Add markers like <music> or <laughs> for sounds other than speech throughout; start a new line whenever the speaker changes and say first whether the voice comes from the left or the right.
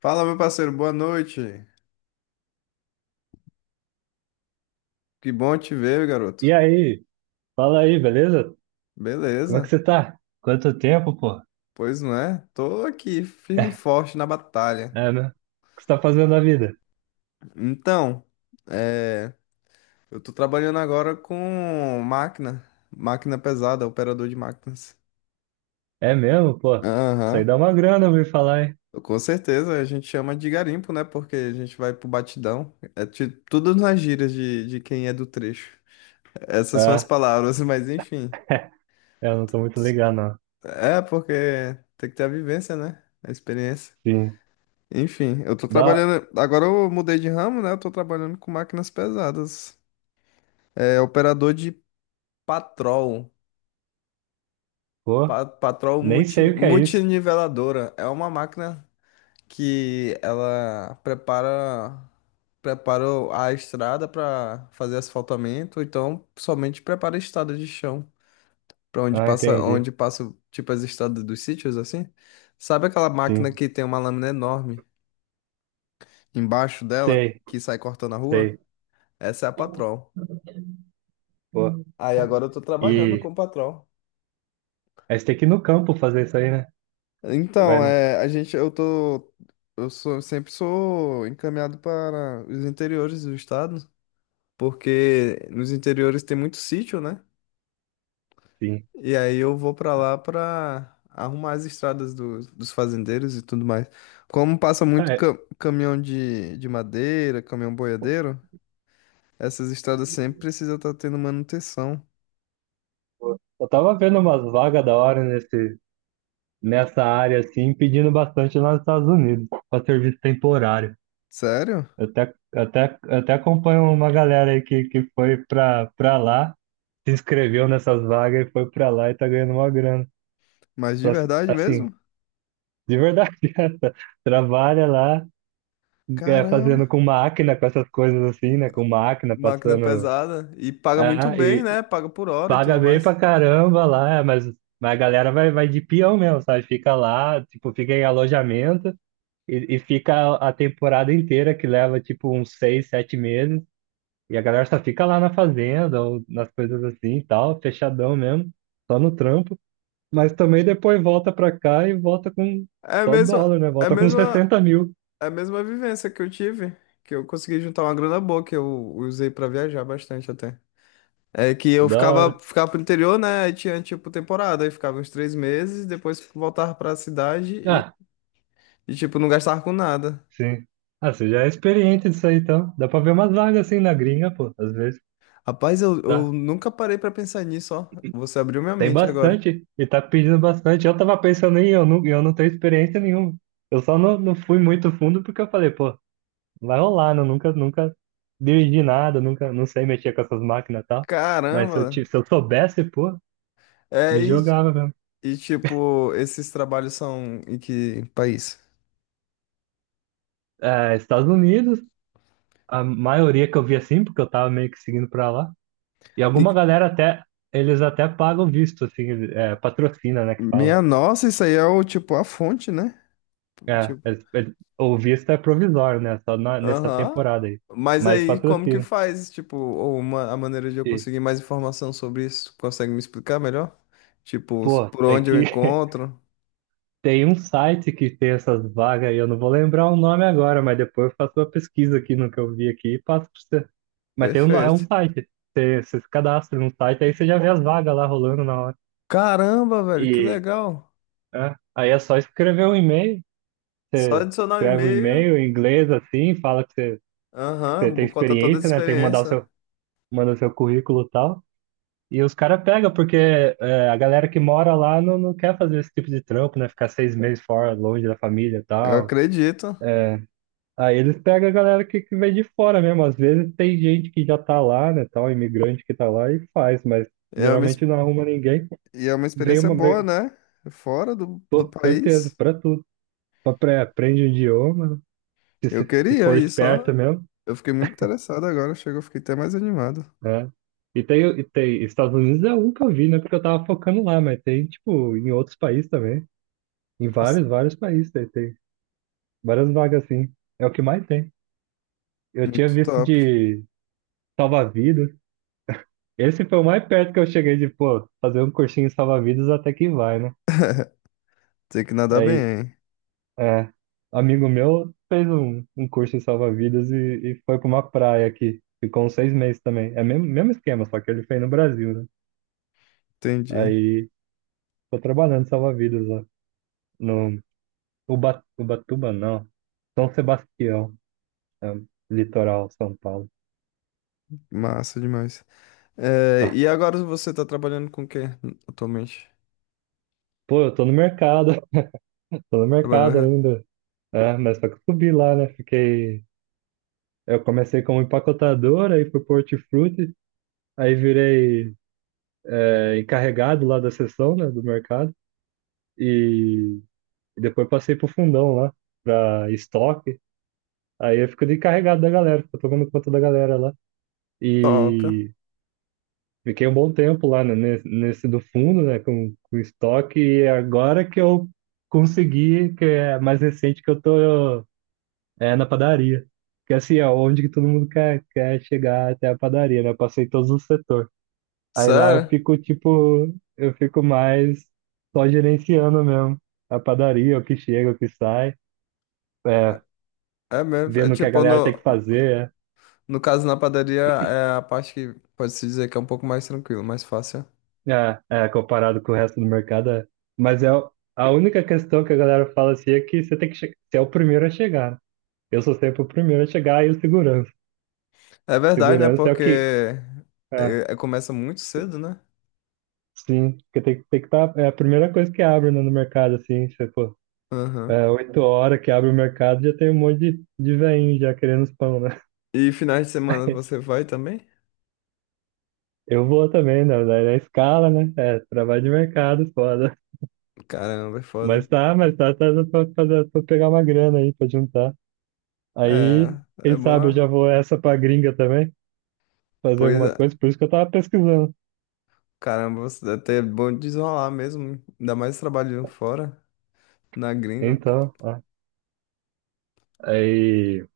left: Fala, meu parceiro, boa noite. Que bom te ver,
right: E
left: garoto.
right: aí, fala aí, beleza? Como é que
left: Beleza?
right: você tá? Quanto tempo, pô?
left: Pois não é? Tô aqui, firme e
right: É,
left: forte na batalha.
right: é, né? O que você tá fazendo na vida?
left: Então, é, eu tô trabalhando agora com máquina, máquina pesada, operador de máquinas.
right: É mesmo, pô? Isso aí
left: Aham.
right: dá uma grana, eu ouvi falar, hein?
left: Com certeza, a gente chama de garimpo, né? Porque a gente vai pro batidão. É tudo nas gírias de quem é do trecho. Essas são as
right: Ah,
left: palavras, <laughs> mas enfim.
right: <laughs> eu não tô muito ligado, não.
left: É, porque tem que ter a vivência, né? A experiência.
right: Sim.
left: Enfim, eu tô
right: Dá,
left: trabalhando. Agora eu mudei de ramo, né? Eu tô trabalhando com máquinas pesadas. É operador de patrol.
right: pô,
left: Patrol
right: nem sei o que é isso.
left: multiniveladora. É uma máquina que ela prepara a estrada para fazer asfaltamento, ou então somente prepara a estrada de chão, para
right: Ah, entendi.
left: onde passa tipo as estradas dos sítios assim. Sabe aquela máquina
right: Sim.
left: que tem uma lâmina enorme embaixo dela
right: Sei,
left: que sai cortando a rua?
right: sei,
left: Essa é a patrol.
right: pô.
left: Aí agora eu tô trabalhando
right: E
left: como patrão.
right: aí você tem que ir no campo fazer isso aí, né? Você vai
left: Então,
right: no...
left: a gente, eu tô, eu sou, sempre sou encaminhado para os interiores do estado, porque nos interiores tem muito sítio, né?
right: Sim.
left: E aí eu vou pra lá pra arrumar as estradas dos fazendeiros e tudo mais. Como passa
right: Ah,
left: muito
right: é,
left: caminhão de madeira, caminhão boiadeiro, essas estradas sempre precisam estar tendo manutenção.
right: pô. Eu tava vendo umas vagas da hora nesse nessa área assim, pedindo bastante lá nos Estados Unidos, para serviço temporário.
left: Sério?
right: Eu até acompanho uma galera aí que foi pra lá, se inscreveu nessas vagas e foi pra lá e tá ganhando uma grana.
left: Mas de
right: Pra-
left: verdade
right: Assim,
left: mesmo?
right: de verdade, <laughs> essa. Trabalha lá, é, fazendo
left: Caramba!
right: com máquina, com essas coisas assim, né? Com máquina,
left: Máquina
right: passando.
left: pesada e paga muito
right: Ah,
left: bem,
right: e
left: né? Paga por hora e
right: paga
left: tudo
right: bem
left: mais.
right: pra caramba lá, é, mas a galera vai de peão mesmo, sabe? Fica lá, tipo, fica em alojamento. E fica a temporada inteira, que leva tipo uns 6, 7 meses, e a galera só fica lá na fazenda, ou nas coisas assim e tal, fechadão mesmo, só no trampo. Mas também depois volta pra cá e volta com
left: É a
right: só
left: mesma,
right: dólar, né?
left: é a
right: Volta com
left: mesma,
right: 60 mil.
left: é a mesma vivência que eu tive, que eu consegui juntar uma grana boa que eu usei pra viajar bastante até. É que
right: É
left: eu
right: da
left: ficava,
right: hora.
left: ficava pro interior, né? Aí tinha tipo temporada, aí ficava uns 3 meses, depois voltava pra cidade e,
right: Ah,
left: e tipo não gastava com nada.
right: sim. Ah, você já é experiente disso aí, então. Dá pra ver umas vagas assim na gringa, pô. Às vezes
left: Rapaz, eu
right: dá.
left: nunca parei pra pensar nisso, ó. Você abriu minha
right: Tem
left: mente agora.
right: bastante. E tá pedindo bastante. Eu tava pensando em eu não tenho experiência nenhuma. Eu só não fui muito fundo porque eu falei, pô, vai rolar, não, nunca dirigi nada, nunca, não sei mexer com essas máquinas e tal. Mas
left: Caramba!
right: se eu soubesse, pô,
left: É,
right: me
left: e,
right: jogava mesmo.
left: e tipo, esses trabalhos são em que país?
right: É, Estados Unidos, a maioria que eu vi assim, porque eu tava meio que seguindo pra lá. E
left: E-
right: alguma galera até, eles até pagam visto, assim, é, patrocina, né, que fala.
left: Minha nossa, isso aí é o tipo a fonte, né?
right: É,
left: Tipo,
right: o visto é provisório, né, nessa
left: aham.
right: temporada aí.
left: Mas
right: Mas
left: aí, como que
right: patrocina.
left: faz? Tipo, a maneira de eu
right: E,
left: conseguir mais informação sobre isso? Consegue me explicar melhor? Tipo,
right: pô,
left: por
right: tem
left: onde eu
right: que. <laughs>
left: encontro?
right: Tem um site que tem essas vagas e eu não vou lembrar o nome agora, mas depois eu faço uma pesquisa aqui no que eu vi aqui e passo pra você. Mas tem um, é um
left: Perfeito.
right: site. Você se cadastra num site, aí você já vê as vagas lá rolando na hora.
left: Caramba, velho, que
right: E
left: legal.
right: é, aí é só escrever um e-mail.
left: Só
right: Você
left: adicionar o
right: escreve um
left: e-mail.
right: e-mail em inglês assim, fala que que você
left: Aham,
right: tem
left: vou contar toda a
right: experiência, né? Tem que mandar o
left: experiência.
right: manda o seu currículo e tal. E os caras pegam, porque é, a galera que mora lá não quer fazer esse tipo de trampo, né? Ficar 6 meses fora, longe da família e
left: Eu
right: tal.
left: acredito.
right: Aí eles pegam a galera que vem de fora mesmo. Às vezes tem gente que já tá lá, né, tal, imigrante que tá lá e faz, mas
left: É uma, ex-
right: geralmente não arruma ninguém.
left: e é uma
right: Vem
left: experiência
right: uma
left: boa,
right: vez,
left: né? Fora do
right: pô, certeza,
left: país.
right: pra tudo. Aprende o idioma, né,
left: Eu
right: se
left: queria
right: for
left: isso,
right: esperto
left: ó.
right: mesmo,
left: Eu fiquei muito interessado agora, chegou, fiquei até mais animado.
right: né? E tem, Estados Unidos é um que eu vi, né, porque eu tava focando lá, mas tem, tipo, em outros países também. Em
left: Nossa,
right: vários países tem várias vagas assim. É o que mais tem. Eu tinha
left: muito
right: visto
left: top.
right: de salva-vidas. Esse foi o mais perto que eu cheguei de, pô, fazer um cursinho salva-vidas até que vai, né?
left: <laughs> Tem que nadar bem,
right: Aí,
left: hein?
right: é, amigo meu fez um curso em salva-vidas e foi pra uma praia aqui. Ficou uns 6 meses também. É o mesmo esquema, só que ele fez no Brasil, né?
left: Entendi.
right: Aí, tô trabalhando em salva-vidas lá no Uba, Ubatuba, não. São Sebastião, é, um litoral, São Paulo.
left: Massa demais. E
right: <laughs>
left: agora você tá trabalhando com o quê atualmente?
right: Pô, eu tô no mercado, <laughs> tô no
left: Trabalhando
right: mercado
left: já?
right: ainda. É, mas só que eu subi lá, né? Fiquei. Eu comecei como empacotador, aí fui pro hortifruti, aí virei é, encarregado lá da seção, né, do mercado, e depois passei pro fundão lá, pra estoque, aí eu fico de encarregado da galera, fico tomando conta da galera lá,
left: Top.
right: e fiquei um bom tempo lá, né, nesse do fundo, né, com estoque, e agora que eu consegui, que é mais recente que eu tô é, na padaria. Porque assim, é onde que todo mundo quer chegar até a padaria, né? Eu passei todos os setores. Aí lá eu
left: Sério?
right: fico, tipo, eu fico mais só gerenciando mesmo. A padaria, o que chega, o que sai, é,
left: É mesmo. É
right: vendo o que a
left: tipo,
right: galera tem que
left: no,
right: fazer,
left: no caso na padaria é a parte que pode-se dizer que é um pouco mais tranquilo, mais fácil.
right: é, é, comparado com o resto do mercado. É. Mas a única questão que a galera fala assim é que você tem que você é o primeiro a chegar. Eu sou sempre o primeiro a chegar e o segurança.
left: É verdade, né?
right: Segurança é o que.
left: Porque
right: É,
left: começa muito cedo, né?
right: sim, porque tem que estar. É a primeira coisa que abre, né, no mercado, assim, se for.
left: Aham.
right: É, 8 horas que abre o mercado, já tem um monte de veinho já querendo os pão, né?
left: E finais de semana
right: <laughs>
left: você vai também?
right: Eu vou também, na escala, né? É, trabalho de mercado, foda.
left: Caramba, é foda,
right: Mas
left: hein?
right: tá pra, fazer- pra pegar uma grana aí, pra juntar. Aí,
left: É,
right: quem
left: é bom.
right: sabe eu já
left: Ah.
right: vou essa pra gringa também, fazer
left: Pois
right: alguma
left: é.
right: coisa, por isso que eu tava pesquisando.
left: Caramba, você até é bom desenrolar mesmo. Ainda mais trabalhando fora, na gringa.
right: Então, ó, aí,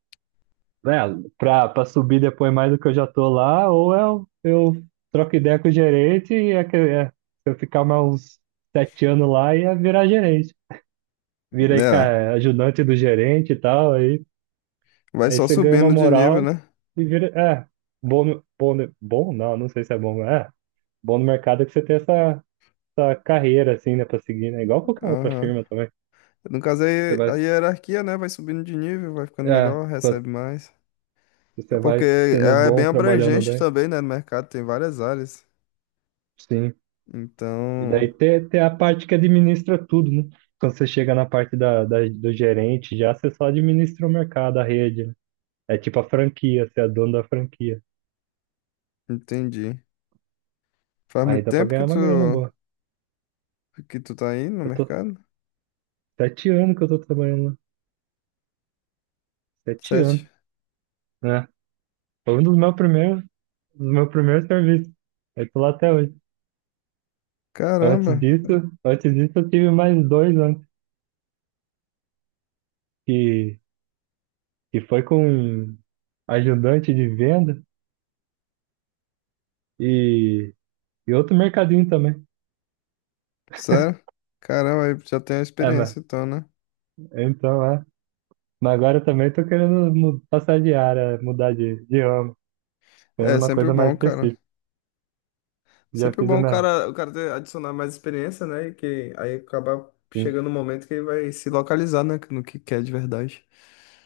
right: né, pra subir depois mais do que eu já tô lá, ou eu troco ideia com o gerente e é, se eu ficar mais uns 7 anos lá, ia virar gerente. Virei,
left: É,
right: cara, ajudante do gerente e tal. Aí
left: vai
right: Aí
left: só
right: você ganha uma
left: subindo de nível,
right: moral
left: né?
right: e vira. É, bom não, não sei se é bom, mas é bom no mercado é que você tem essa, essa carreira, assim, né, pra seguir, né? Igual qualquer outra
left: Aham.
right: firma também.
left: No caso,
right: Você
left: aí
right: vai.
left: a hierarquia, né? Vai subindo de nível, vai ficando
right: É,
left: melhor,
right: quando
left: recebe mais. É
right: você
left: porque
right: vai sendo
left: é
right: bom,
left: bem
right: trabalhando
left: abrangente
right: bem.
left: também, né? No mercado tem várias áreas.
right: Sim. E
left: Então,
right: daí tem a parte que administra tudo, né? Quando você chega na parte do gerente, já você só administra o mercado, a rede, né? É tipo a franquia, você é dono da franquia.
left: entendi. Faz
right: Aí
left: muito
right: dá pra
left: tempo que
right: ganhar uma
left: tu,
right: grana boa.
left: que tu tá aí no
right: Eu tô
left: mercado?
right: 7 anos que eu tô trabalhando lá. Sete
left: Sete?
right: anos. Né, foi um dos meus primeiros serviços. Eu tô lá até hoje.
left: Caramba.
right: Antes disso eu tive mais dois antes, que, que foi com ajudante de venda e, e outro mercadinho também.
left: Sério? Caramba, aí já tem a
right: É, mas,
left: experiência então, né?
right: então, é. Mas agora eu também tô querendo passar de área, mudar de ramo, querendo
left: É
right: uma
left: sempre
right: coisa mais
left: bom, cara.
right: específica. Já
left: Sempre
right: fiz a
left: bom o
right: minha,
left: cara, o cara ter, adicionar mais experiência, né? E que aí acaba
right: sim.
left: chegando um momento que ele vai se localizar, né? No que quer de verdade.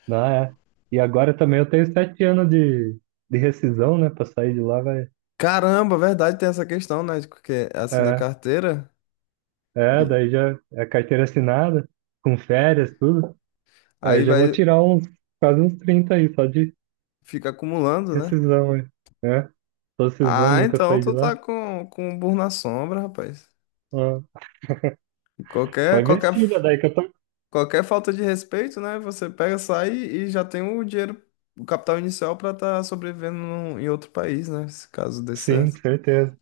right: Não, é. E agora também eu tenho 7 anos de rescisão, né? Pra sair de lá vai.
left: Caramba, verdade, tem essa questão, né? de Porque assim na
right: É.
left: carteira,
right: É,
left: hum,
right: daí já é carteira assinada, com férias, tudo. Aí eu
left: aí
right: já vou
left: vai
right: tirar uns, quase uns 30 aí, só de
left: fica acumulando, né?
right: rescisão aí, né? Tô rescisão,
left: Ah,
right: nunca
left: então
right: saí de
left: tu tá
right: lá.
left: com um burro na sombra, rapaz.
right: Ah, pra
left: Qualquer, qualquer
right: investir, já daí que eu tô.
left: Qualquer falta de respeito, né? Você pega, sai e já tem o dinheiro, o capital inicial pra estar sobrevivendo em outro país, né? Se caso dê
right: Sim,
left: certo.
right: certeza.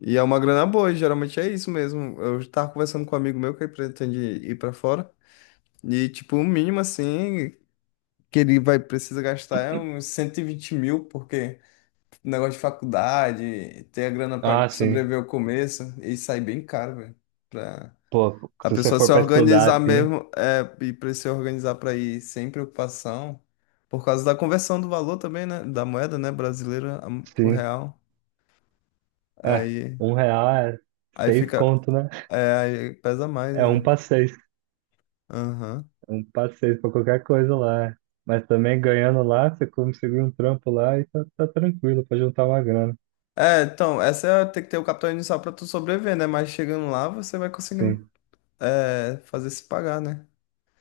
left: E é uma grana boa, e geralmente é isso mesmo. Eu tava conversando com um amigo meu que pretende ir pra fora. E, tipo, o mínimo, assim, que ele vai precisa gastar é uns 120 mil, porque negócio de faculdade, ter a grana pra
right: Ah, sim.
left: sobreviver ao começo, e sai bem caro, velho.
right: Pô,
left: A
right: se você
left: pessoa se
right: for pra estudar,
left: organizar
right: sim,
left: mesmo e para se organizar para ir sem preocupação, por causa da conversão do valor também, né? Da moeda, né? Brasileira, o
right: sim.
left: real.
right: É,
left: Aí,
right: um real é
left: aí
right: seis
left: fica.
right: conto, né?
left: É, aí pesa mais,
right: É um
left: né?
right: pra seis.
left: Aham.
right: Um pra seis pra qualquer coisa lá. É. Mas também ganhando lá, você consegue um trampo lá e tá tranquilo pra juntar uma grana.
left: É, então, tem que ter o capital inicial para tu sobreviver, né? Mas chegando lá, você vai conseguindo
right: Sim.
left: fazer se pagar, né?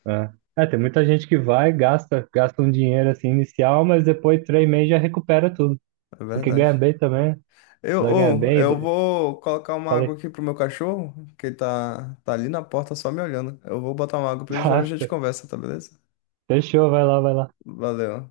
right: É. É, tem muita gente que vai, gasta, gasta um dinheiro assim inicial, mas depois 3 meses já recupera tudo.
left: É
right: Porque ganha
left: verdade.
right: bem também,
left: Eu,
right: vai ganhar
left: ou, eu
right: bem.
left: vou colocar uma água
right: Falei,
left: aqui pro meu cachorro, que ele tá ali na porta só me olhando. Eu vou botar uma água
right: <laughs>
left: pra ele já,
right: ah,
left: já te conversa, tá beleza?
right: fechou, vai lá, vai lá.
left: Valeu.